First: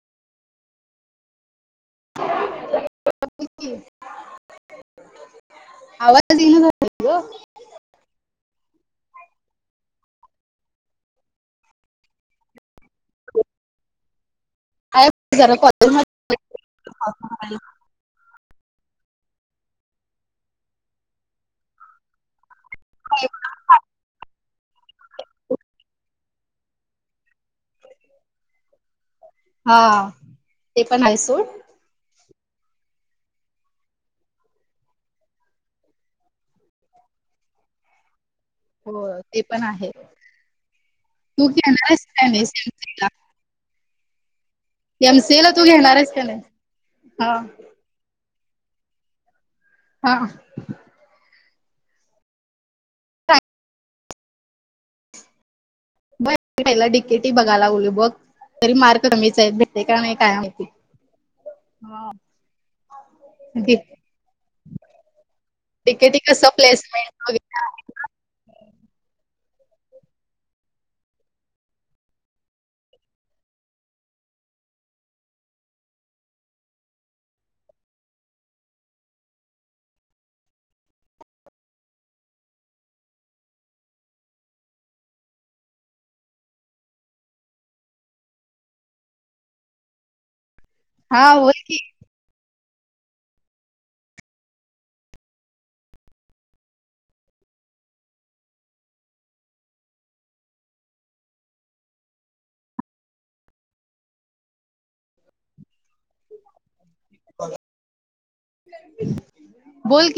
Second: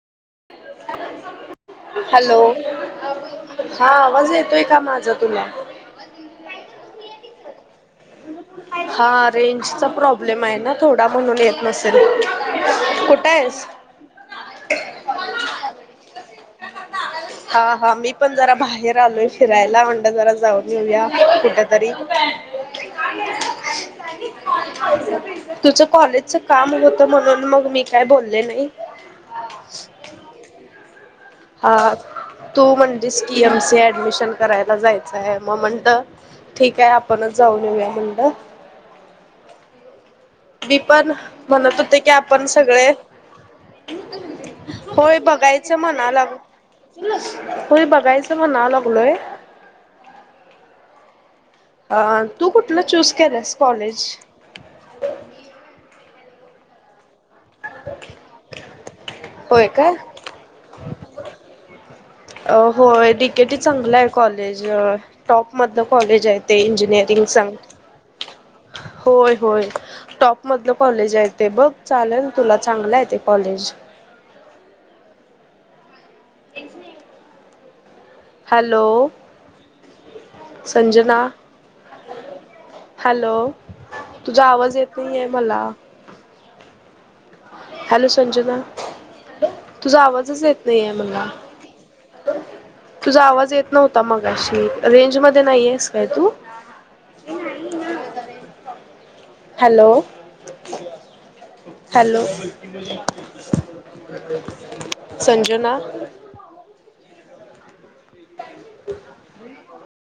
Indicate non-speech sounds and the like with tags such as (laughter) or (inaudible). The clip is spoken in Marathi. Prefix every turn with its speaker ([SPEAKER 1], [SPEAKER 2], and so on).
[SPEAKER 1] हॅलो... हा.. आवाज येतोय का माझा तुला.
[SPEAKER 2] आवाज.. इना.. झालाय.. ग.....
[SPEAKER 1] (unintelligible) हा... रेंजचा प्रॉब्लेम आहे ना थोडा. म्हणून येत नसेल. कुठे आहेस?
[SPEAKER 2] आहे. बग.. जरा कॉलेज मध्ये...
[SPEAKER 1] हा -हा.. मी पण जरा बाहेर आलोय फिरायला म्हटलं जरा जाऊन घेऊया कुठ तरी. तुझं कॉलेज.... च काम होत म्हणून मग मी काय बोलले नाही.
[SPEAKER 2] हा... ते पण आहे सोड.
[SPEAKER 1] हा.. तू म्हणलीस की एम. सी. ए. ऍडमिशन करायला जायचं आ हे. म... म्हणटल... ठीक आहे. आपणच जाऊन येऊया. म्हणटल.
[SPEAKER 2] होय. ते.. पण आ हे.
[SPEAKER 1] मी पण. म्हणत होते की
[SPEAKER 2] नाही
[SPEAKER 1] आपण सगळे...
[SPEAKER 2] एमसीला
[SPEAKER 1] होय
[SPEAKER 2] एमसीला तू
[SPEAKER 1] बघायचं.
[SPEAKER 2] घेणार
[SPEAKER 1] म्हणाय
[SPEAKER 2] आहेस का नाही हा
[SPEAKER 1] लागलोय.
[SPEAKER 2] हा...
[SPEAKER 1] अ तू कुठलं चूस केलयसं कॉलेज
[SPEAKER 2] बर ला डिकेटी बघायला बोल बघ तरी मार्क कमीच आहेत भेटे का नाही काय माहिती. हा.
[SPEAKER 1] अ होय डि के टी
[SPEAKER 2] डी-
[SPEAKER 1] चांगलयं कॉलेज. टॉप मधलं
[SPEAKER 2] डीकेटी
[SPEAKER 1] कॉलेज आहे
[SPEAKER 2] कसं
[SPEAKER 1] ते
[SPEAKER 2] प्लेसमेंट
[SPEAKER 1] इंजिनिअरिंगचं
[SPEAKER 2] वगैरे आहे.
[SPEAKER 1] होय होय. टॉप मधलं कॉलेज आहे तेे बघ चालेल तुला चांगलं आहे तेे कॉलेज. हॅलो संजना. हॅलो तुझा आवाज येत नाहीये मला. हॅलो संजना तुझा आवाजच येत नाही आहे मला.
[SPEAKER 2] हा बोल की
[SPEAKER 1] तुझा आवाज येत नव्हता मगाशी अशी रेंज मध्ये नाहीयेस काय तू? हॅलो. हॅलो संजना.
[SPEAKER 2] बोल की.